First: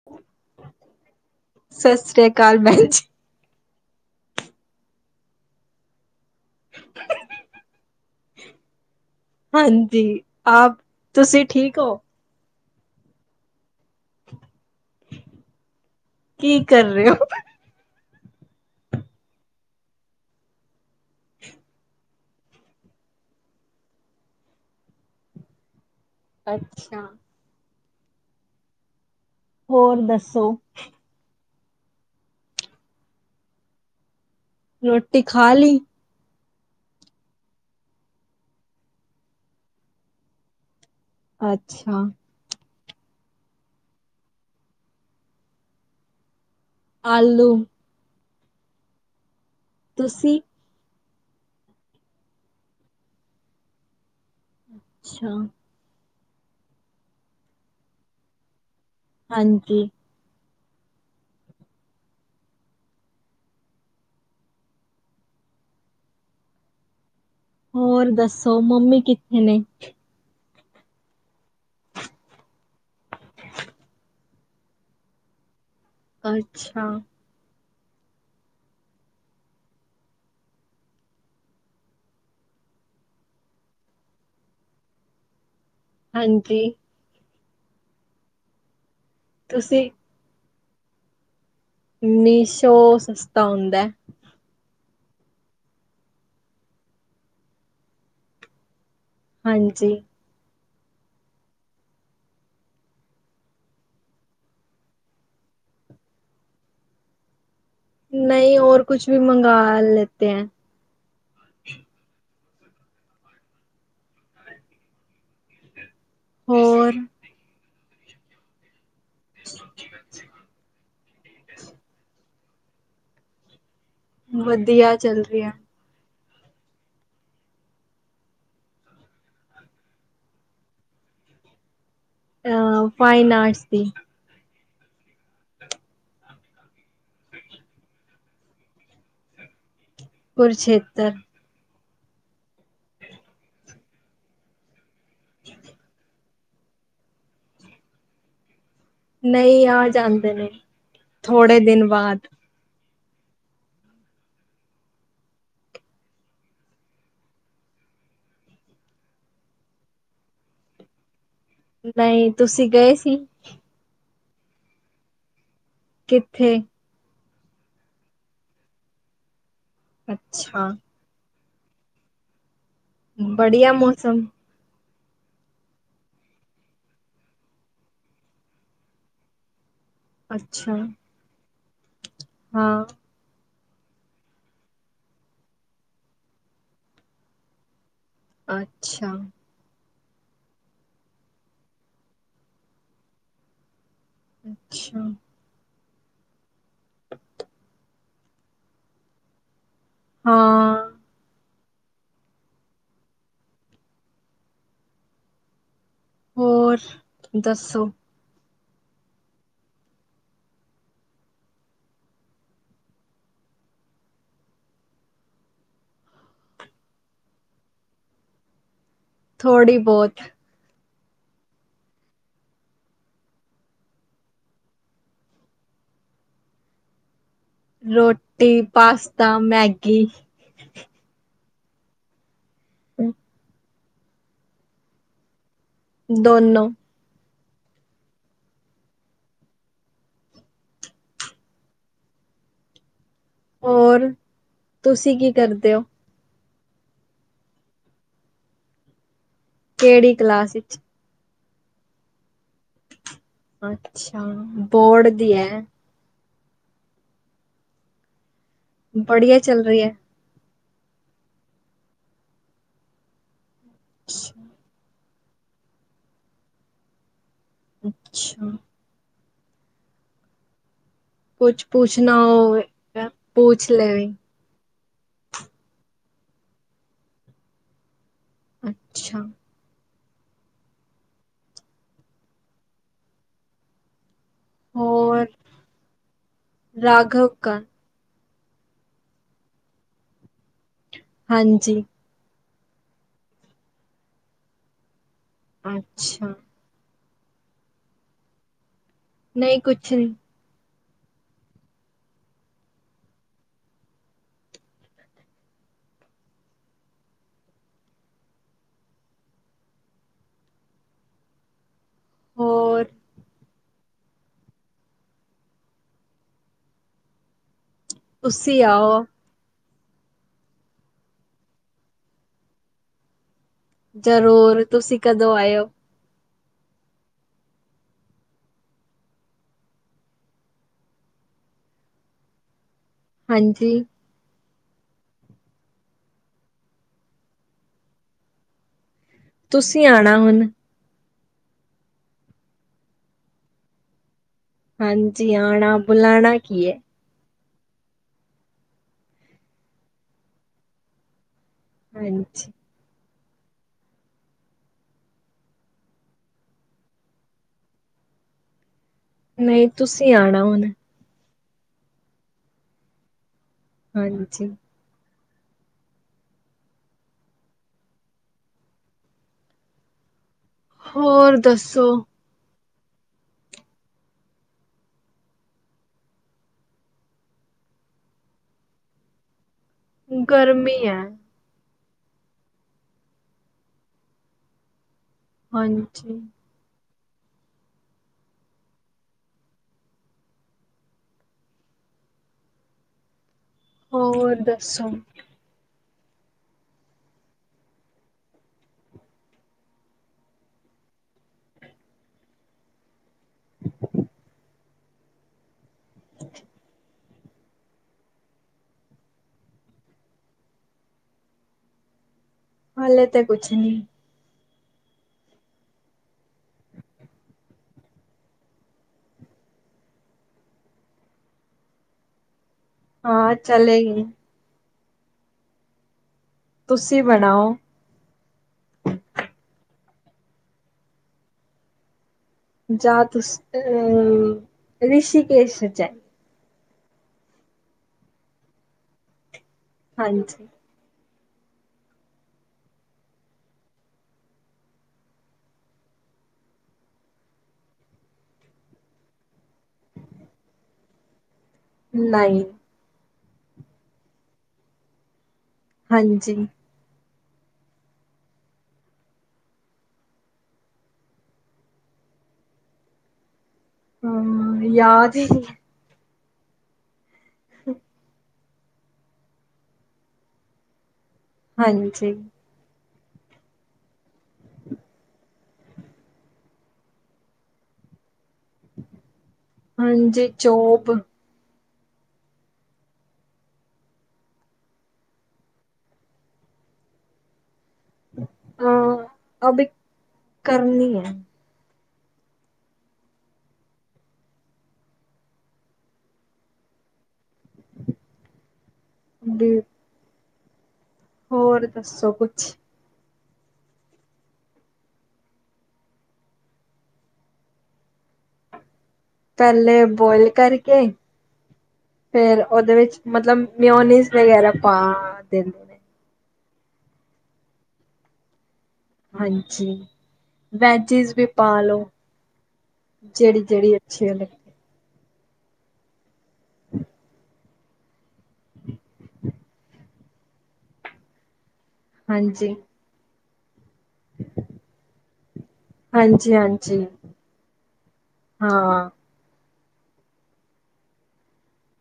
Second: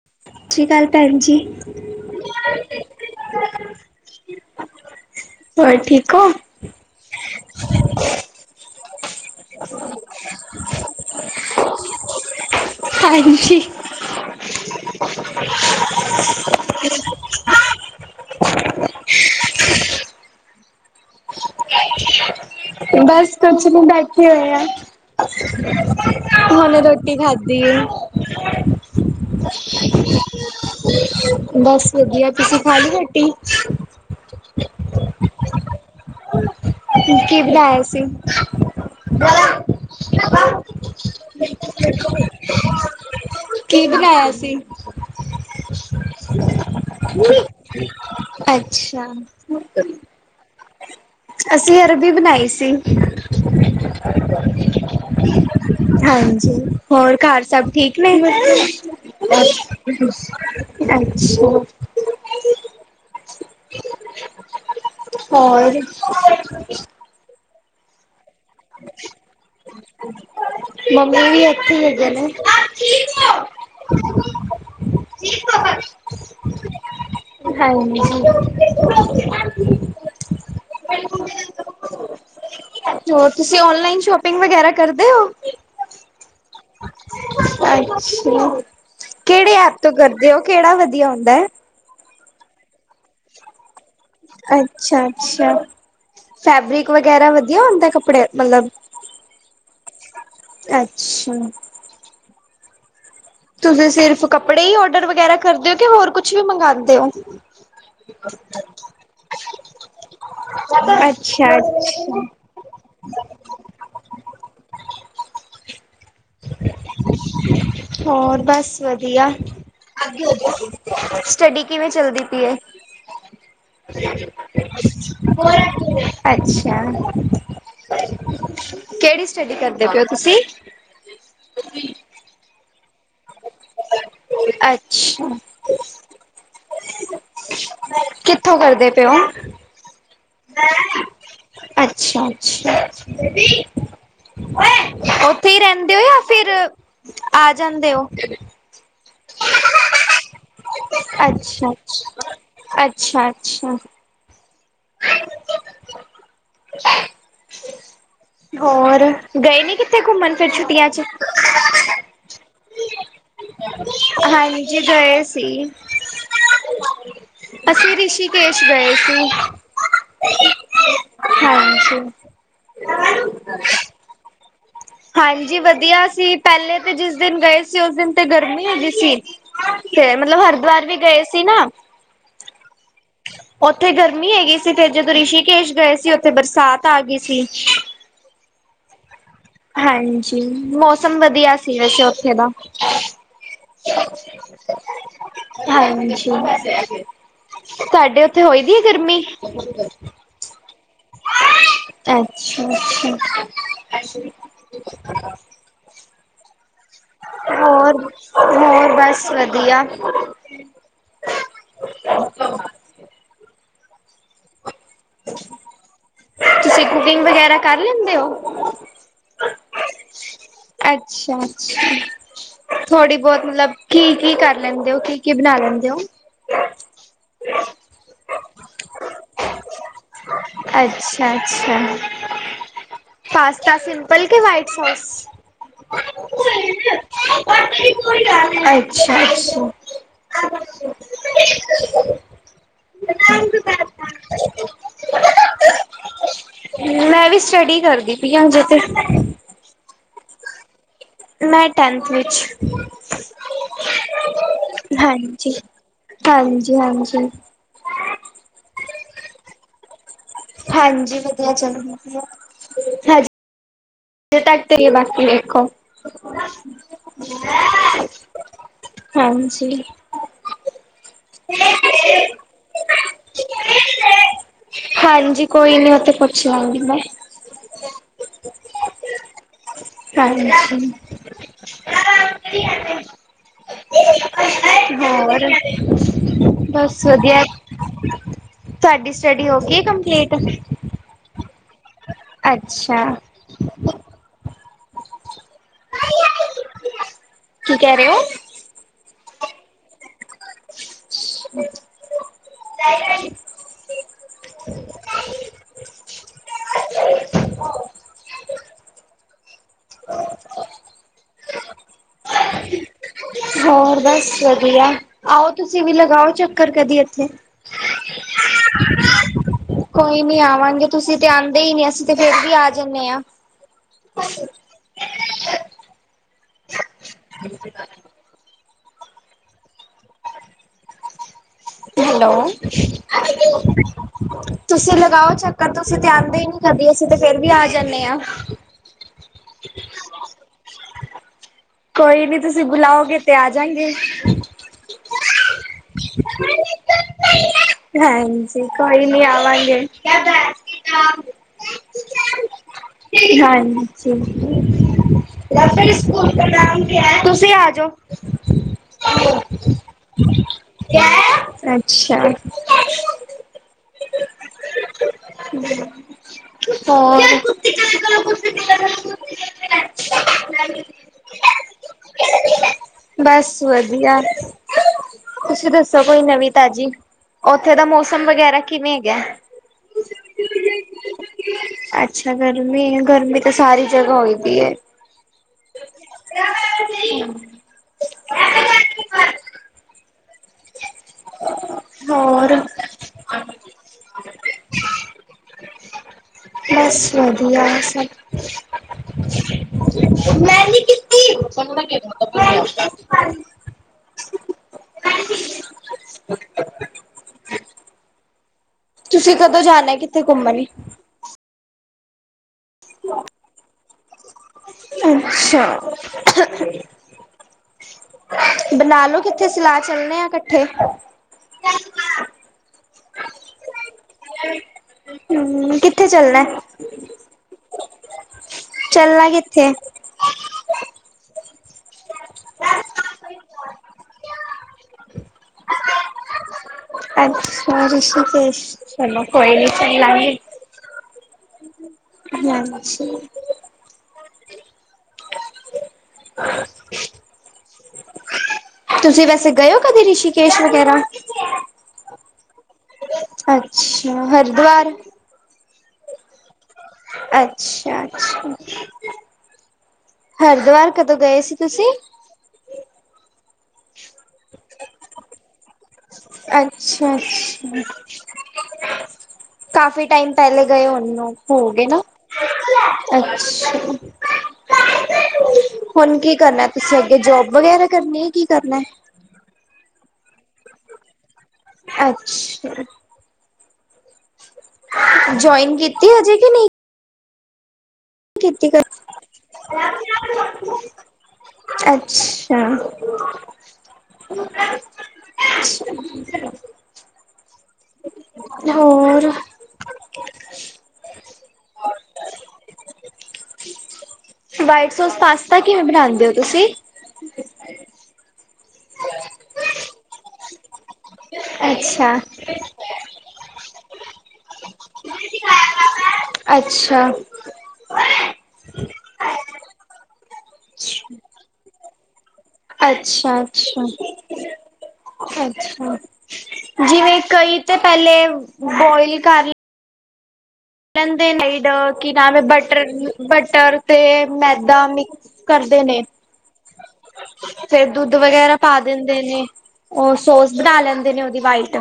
[unintelligible] ਸਤਿ ਸ੍ਰੀ ਅਕਾਲ ਭੈਣ ਜੀ। ਸਤਿ ਸ੍ਰੀ ਅਕਾਲ ਭੈਣ ਜੀ ਹੋਰ ਠੀਕ ਹੋ। ਹੁ ਹੀ ਹੇ ਹਾਂਜੀ, ਆਪ ਤੁਸੀਂ ਠੀਕ ਹੋ? ਹਾਂਜੀ। ਕੀ ਕਰ ਰੇ ਓ? ਬਸ ਕੁੱਛ ਨੀ ਬੈਠੇ ਹੋਏ ਆ। ਹੁਣੇ ਅੱਛਾ ਰੋਟੀ ਖਾਧੀ ਏ। ਹੋਰ ਦੱਸੋ? ਬਸ ਵਧੀਆ, ਤੁਸੀਂ ਖਾ ਲੀ ਰੋਟੀ? ਰੋਟੀ ਖਾ ਲੀ। ਕੀ-ਕੀ ਬਣਾਇਆ ਸੀ? ਬਈਆ ਪਲੇਟੇ ਅੱਛਾ ਭੇਜੋ ਕੀ ਬਨਾਇਆ ਸੀ? ਪੂੜੀ, ਆਲੂ ਅੱਛਾ। ਤੁਸੀਂ? ਅਸੀਂ ਅਰਬੀ ਬਣਾਈ ਸੀ। ਅੱਛਾ। ਹਾਂਜੀ ਹੋਰ ਘਰ ਸਭ ਠੀਕ ਨੇ? ਹਾਂਜੀ ਅੱਛਾ। ਹੋਰ? ਹੋਰ ਦੱਸੋ ਮੰਮੀ ਕਿੱਥੇ ਨੇ? ਮੰਮੀ ਵੀ ਐਥੀ ਹੈਗੇ ਨੇ। [inaudible] [unintelligible] [unintelligible] ਅੱਛਾ। ਹਾਂਜੀ। ਹੋਰ ਤੁਸੀਂ ਓਨਲਾਈਨ ਸ਼ੋਪਿੰਗ ਵਗੈਰਾ ਕਰਦੇ ਓ? ਹਾਂਜੀ। ਅੱਛਾ, ਕੇਹੜੇ ਐਪ ਤੁਸੀਂ ਤੋਂ ਕਰਦੇ ਓ ਕੇੜਾ ਵਧੀਆ ਹੁੰਦਾ ਐ? ਮੀਸ਼ੋ ਸਸਤਾ ਹੁੰਦਾ ਐ। ਅੱਛਾ-ਅੱਛਾ, ਫੈਬਰਿਕ ਵਗੈਰਾ ਵਧੀਆ ਹੁੰਦਾ ਕੱਪੜੇ ਮਤਲਬ ਹਾਂਜੀ। ਅੱਛਾ। ਤੁਸੀਂ ਸਿਰਫ ਕੱਪੜੇ ਈ ਓਡਰ ਵਗੈਰਾ ਕਰਦੇ ਓ ਕਿ ਹੋਰ ਕੁੱਛ ਵੀ ਮੰਗਾਂਦੇ ਓ? ਨਹੀਂ, ਓਰ ਕੁੱਛ ਵੀ ਮੰਗਵਾ ਲੇਤੇ ਹੈ। ਅੱਛਾ-ਅੱਛਾ। ਹੋਰ ਹੋਰ ਬਸ ਵਧੀਆ। ਸਟੱਡੀ, ਕਿਵੇਂ ਚੱਲਦੀ ਪਈ ਏ? ਵਧੀਆ ਚੱਲ ਰਹੀ ਹੈ ਅੱਛਾ, ਕਿਹੜੀ ਸਟੱਡੀ ਕਰਦੇ ਪਏ ਓ ਤੁਸੀਂ? [unintelligible] ਅ ਫਾਈਨ ਆਰਟਸ ਦੀ। ਅੱਛਾ। ਕਿੱਥੋਂ ਕਰਦੇ ਪਏ ਹੋ? ਕੁਰਕਸ਼ੇਤਰ। ਅੱਛਾ-ਅੱਛਾ ਓਥੇ ਈ ਰਹਿੰਦੇ ਹੋ ਜਾ। ਫਿਰ ਆ ਜਾਂਦੇ ਓ? ਨਹੀ ਆ ਜਾਂਦੇ ਨੇ ਥੋੜੇ ਦਿਨ ਬਾਦ। ਅੱਛਾ-ਅੱਛਾ। [unintelligible] ਹੋਰ ਗਏ ਨੀ ਕਿੱਥੇ ਘੁੰਮਣ ਫੇਰ ਛੁੱਟੀਆਂ ਚ? ਨਈ ਤੁਸੀਂ ਗਏ ਸੀ? ਹਾਂਜੀ ਗਏ ਸੀ। ਕਿੱਥੇ? ਅਸੀਂ ਰਿਸ਼ੀਕੇਸ਼ ਗਏ ਸੀ। ਅੱਛਾ। ਹਾਂਜੀ। ਬੜੀਆ ਮੌਸਮ? ਹਾਂਜੀ ਵਧੀਆ ਸੀ ਪਹਿਲੇ ਤੇ ਜਿਸ ਦਿਨ ਗਏ ਸੀ ਉਸ ਦਿਨ ਤੇ ਗਰਮੀ ਹੋਗੀ ਸੀ। ਤੇ ਮਤਲਬ ਅੱਛਾ ਹਰਿਦਵਾਰ ਵੀ ਗਏ ਸੀ ਨਾ। ਹਾਂ। ਓਥੇ ਗਰਮੀ ਹੈਗੀ ਸੀ ਫਿਰ ਜਦੋਂ ਰਿਸ਼ੀਕੇਸ਼ ਗਏ ਸੀ ਓਥੇ ਬਰਸਾਤ ਆ ਗੀ ਸੀ। ਅੱਛਾ। ਹਾਂਜੀ, ਮੌਸਮ ਵਧੀਆ ਸੀ ਵੈਸੇ ਓਥੇ ਦਾ। ਅੱਛਾ। ਹਾਂਜੀ, ਤੁਹਾਡੇ ਉੱਥੇ ਹੋਈ ਦੀ ਗਰਮੀ? ਹਾਂ। ਅੱਛਾ-ਅੱਛਾ। ਹੋਰ? ਦੱਸੋ ਹੋਰ-ਹੋਰ ਬਸ ਵਧੀਆ। ਤੁਸੀਂ ਕੁਕਿੰਗ ਵਗੈਰਾ ਕਰ ਲੈਂਦੇ ਓ? ਥੋੜ੍ਹੀ ਬਹੁਤ। ਅੱਛਾ-ਅੱਛਾ। ਥੋੜ੍ਹੀ ਬੋਤ ਮਤਲਬ ਕੀ ਕੀ ਕਰ ਲੈਂਦੇ ਓ ਕੀ-ਕੀ ਬਣਾ ਲੈਂਦੇ ਓ? [unintelligible] ਰੋਟੀ, ਪਾਸਤਾ, ਮੈਗੀ। ਅੱਛਾ-ਅੱਛਾ। ਹੂੰ। ਪਾਸਤਾ ਸਿੰਪਲ ਕਿ ਵਾਈਟ ਸੌਸ? ਦੋਨੋ। ਅੱਛਾ-ਅੱਛਾ। [unintelligible] ਹੋਰ, ਤੁਸੀਂ ਕੀ ਕਰਦੇ ਓ? ਮੈਂ ਵੀ ਸਟੱਡੀ ਕਰਦੀ ਪਈ ਆਂ ਹਜੇ ਤੇ। ਕਿਹੜੀ ਕਲਾਸ ਵਿੱਚ? ਮੈਂ ਟੈਨਥ ਵਿੱਚ। ਅੱਛਾ ਬੋਰਡ ਦੀ ਐ। ਹਾਂਜੀ-ਹਾਂਜੀ ਬੜੀਆ ਚੱਲ ਰੀ ਐ। ਹਾਂਜੀ ਵਧੀਆ ਚੱਲ ਰੀ ਐ [unintelligible] ਜੇ ਟਕਦੇ ਗ ਬਾਕੀ ਵੇਖੋ। ਅੱਛਾ ਹਾਂਜੀ। ਕੁੱਛ ਪੁੂਛਣਾ ਹੋਵੇ ਪੁੂਛ ਲੇਈ। ਹਾਂਜੀ ਕੋਈ ਨੀ ਉੱਥੇ ਪੁੱਛ ਲਾਂਗੀ ਮੈਂ। ਅੱਛਾ। ਹਾਂਜੀ। ਹੋਰ ਬਸ ਰਾਘਵ ਵਧੀਆ ਕਾ ਤੁਹਾਡੀ ਸਟੱਡੀ ਹੋ ਗਈ ਐ ਕੰਪਲੀਟ? ਹਾਂਜੀ। ਅੱਛਾ। [unintelligible] [unintelligible] ਅੱਛਾ। ਕੀ ਕੈ ਰੇ ਓ? ਨਈ ਕੁਛ ਨੀ। [unintelligible] [unintelligible] ਹੋਰ ਹੋਰ ਬਸ ਵ ਬਈਆ, ਆਓ ਤੁਸੀਂ ਵੀ ਲਗਾਓ ਚੱਕਰ ਕਦੀ ਇੱਥੇ। ਤੁੱਸੀ ਆਓ ਕੋਈ ਨੀ ਆਵਾਂਗੇ, ਤੁਸੀਂ ਤੇ ਆਂਦੇ ਹੀ ਨਹੀਂ, ਅਸੀਂ ਤੇ ਫੇਰ ਵੀ ਆ ਜਾਂਨੇ ਆਂ। ਜ਼ਰੂਰ, ਤੁਸੀਂ ਕਦੋਂ ਆਏ ਓ? ਸਤਿ ਸ੍ਰੀ ਅਕਾਲ। ਹੈਲੋ। ਹਾਂਜੀ ਤੁਸੀਂ ਲਗਾਓ ਚੱਕਰ, ਤੁਸੀਂ ਤੇ ਆਂਦੇ ਹੀ ਨਹੀ ਕਦੀ, ਅਸੀ ਤੇ ਫੇਰ ਵੀ ਆ ਜਾਂਨੇ ਆ। ਤੁਸੀ ਆਂਣਾ ਹੁਣ। ਕੋਈ ਨੀ ਤੁਸੀਂ ਬੁਲਾਓਗੇ ਤੇ ਆਜਾਂਗੇ। ਹਾਂਜੀ, ਆਣਾ ਬੁਲਾਣਾ ਕੀ ਹੈ ਹਾਂਜੀ ਕੋਈ ਨੀ ਆਵਾਂਗੇ। ਹਾਂਜੀ। ਹਾਂ ਨਜੀ। ਤੁਸੀਂ ਆਜੋ। ਨਹੀਂ ਤੁਸੀਂ ਆਣਾ ਹੁਣ ਅੱਛਾ। ਹਾਂਜੀ। ਹੋਰ। [inaudible] ਹੋਰ ਦੱਸੋ? ਬਸ ਵਧੀਆ। ਤੁਸੀਂ ਦੱਸੋ ਕੋਈ ਨਵੀਂ ਤਾਜ਼ੀ, ਓਥੇ ਦਾ ਮੌਸਮ ਵਗੈਰਾ ਕਿਵੇਂ ਹੈਗਾ? ਗਰਮੀ ਹੈ। ਅੱਛਾ, ਗਰਮੀ ਏ ਗਰਮੀ ਤੇ ਸਾਰੀ ਜਗ੍ਹਾ ਹੋਈ ਪੀ ਏ ਹਾਂਜੀ। [inaudible] ਹੋਰ? ਹੋਰ ਦੱਸੋ? ਬਸ ਵਧੀਆ ਸਭ। ਮੈਂ ਨੀ ਕੀਤੀ। [unintelligible] ਤੁਸੀਂ ਕਦੋਂ ਜਾਣਾ, ਕਿੱਥੇ ਘੁੰਮਣ ਲੀ? ਹਲੇ ਤੇ ਕੁਛ ਨੀ। ਅੱਛਾ। ਬਣਾਲੋ ਕਿੱਥੇ ਸਲਾਹ, ਚੱਲਣੇ ਆ ਇਕੱਠੇ। [inaudible] ਹਾਂ ਚਲੇਗੀ ਹੂੰ ਕਿੱਥੇ ਚੱਲਣਾ ਐ ਤੁਸੀਂ ਬਣਾਓ ਚਲਨਾ ਕਿੱਥੇ ਐ। ਜਾ ਤੁਸ ਤ ਰਿਸ਼ੀਕੇਸ਼ ਜਾ ਅੱਛਾ ਰਿਸ਼ੀਕੇਸ਼, ਚਲੋ ਕੋਈ ਨੀ। ਚੱਲਾਂਗੇ ਹਾਂਜੀ। ਯਾਮਿ ਛੇ ਤੁਸੀਂ ਵੈਸੇ ਗਏ ਔ ਕਦੀ ਰਿਸ਼ੀਕੇਸ਼ ਵਗੈਰਾ ਨਹੀਂ ਅੱਛਿਆ ਹਰਿਦੁਆਰ ਹਾਂਜੀ ਅੱਛਿਆ ਅੱਛੇ ਹਰਿਦੁਵਰ ਕਦੋਂ ਗਏ ਸੀ ਤੁਸੀਂ ਹਮ ਯਾਦ ਹੀ ਸੀ ਅੱਛਾ ਅੱਛਾ ਕਾਫੀ ਟਾਈਮ ਪਹਿਲੇ ਗਏ ਉਹਣਨੂੰ ਹੋ ਗ ਨਾ ਹਾਂਜੀ ਅੱਛਾ ਹੁਣ ਕੀ ਕਰਨਾ ਤੁਸੀਂ ਅੱਗੇ ਜੋਬ ਵਗੈਰਾ ਕਰਨੀ ਹੈ ਕਿ ਕਰਨਾ ਹਾਂਜੀ ਚੋਪ ਅੱਛਾ ਜੁਆਇਨ ਕੀਤੀ ਹਜੇ ਕਿ ਨਹੀਂ ਕਿ ਕੀਤੀ ਅ ਕਰ ਅਭੀ ਕਰਨੀ ਹੈ ਅੱਛਾ ਅੱਛ [unintelligible] ਹੋਰ ਵੀ ਹੋਰ ਦੱਸੋ ਕੁਛ ਵਾਈਟ ਸੋਸ ਪਾਸਤਾ ਕਿਵੇਂ ਬਣਾਉਂਦੇ ਹੋ ਤੁਸੀਂ ਪਹਿਲੇ ਬੋਇਲ ਕਰਕੇ ਅੱਛਾ ਫੇਰ ਉਹਦੇ ਵਿੱਚ ਮਤਲਬ ਮਿਓਨੀਜ਼ ਵਗੈਰਾ ਪਾ ਦੇਿੰਦੇ ਅੱਛਾ ਹਾਂਜੀ ਵੈਜਿਸ ਵੀ ਪਾ ਲੋ ਅੱਛਾ ਜਿਹੜੀ ਜਿਹੜੀ ਅੱਛਾ ਅੱਛੀ ਲੱਗੇ ਅੱਛਾ ਜਿਵੇਂ ਕਈ ਤੇ ਪਹਿਲੇ ਬੋਇਲ ਕਰ ਲ ਲਦੇ ਨਈਡ ਕਿ ਨਵੇਂ ਹਾਂਜੀ ਬਟਰ ਬਟਰ ਤੇ ਮੈਦਾ ਮਿਕਸ ਕਰਦੇ ਨੇ ਹਾਂਜੀ ਹਾਂਜੀ ਫੇਰ ਦੁੱਧ ਵਗੈਰਾ ਪਾ ਹਾਂ, ਦਿੰਦੇ ਨੇ ਉਹ ਸੋਸ ਬਣਾ ਲੈਂਦੇ ਨੇ ਉਹਦੀ ਵਾਈਟ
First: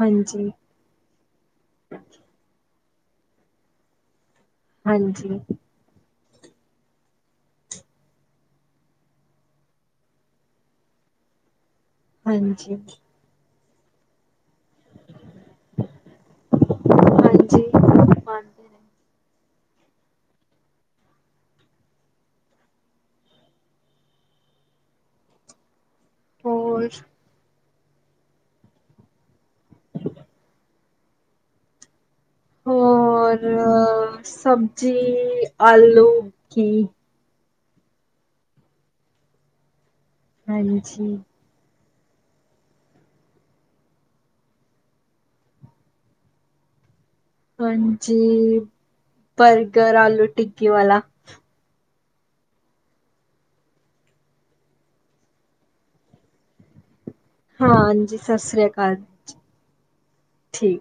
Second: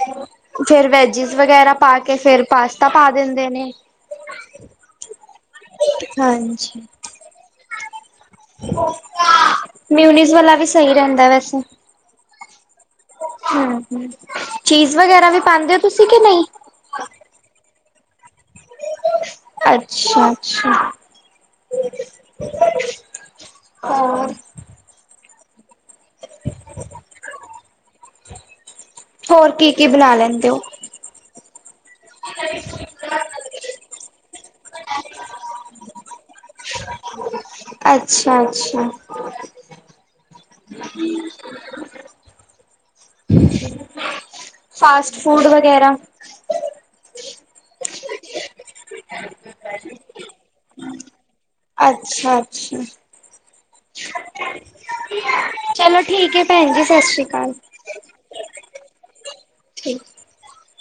ਹਾਂਜੀ ਫੇਰ ਵੈਜਿਸ ਵਗੈਰਾ ਪਾ ਕੇ ਫੇਿਰ ਪਾਸਤਾ ਪਾ ਦਿੰਦੇ ਨੇ ਹਾਂਜੀ ਹਾਂਜੀ ਮਿਊਨੀਜ਼ ਵਾਲਾ ਵੀ ਸਹੀ ਰਹਿੰਦਾ ਵੈਸੇ ਹਾਂਜੀ ਹਮ ਹਮ, ਚੀਜ਼ ਵਗੈਰਾ ਵੀ ਪਾਾਂਉਂਦੇ ਹੋ ਤੁਸੀਂ, ਕਿ ਨਹੀਂ ਹਾਂਜੀ ਹਾਂਜੀ ਅੱਛਾ ਅੱਛਾ ਹੋਰ ਹ [unintelligible] ਹੋਰ ਕੀ ਕੀ ਬਣਾ ਲੈਂਦੇ ਹੋ ਹੋਰ ਸਬਜ਼ੀ ਆਲੂ ਕੀ ਅੱਛਾ ਅੱਛਾ ਹਾਂਜੀ ਜੀ ਫਾਸਟ ਫੂਡ ਵਗੈਰਾ ਹਾਂਜੀ ਬਰਗਰ ਆਲੂ ਟਿੱਕੀ ਵਾਲਾ ਅੱਛਾ ਅੱਛਾ ਚਲੋ ਠੀਕ ਹੈ ਭੈਣ ਜੀ ਸਤਿ ਸ਼੍ਰੀ ਅਕਾਲ ਠੀਕ ਹਾਂਜੀ ਸਤਿ ਸ੍ਰੀ ਅਕਾਲ ਠੀਕ ਠੀਕ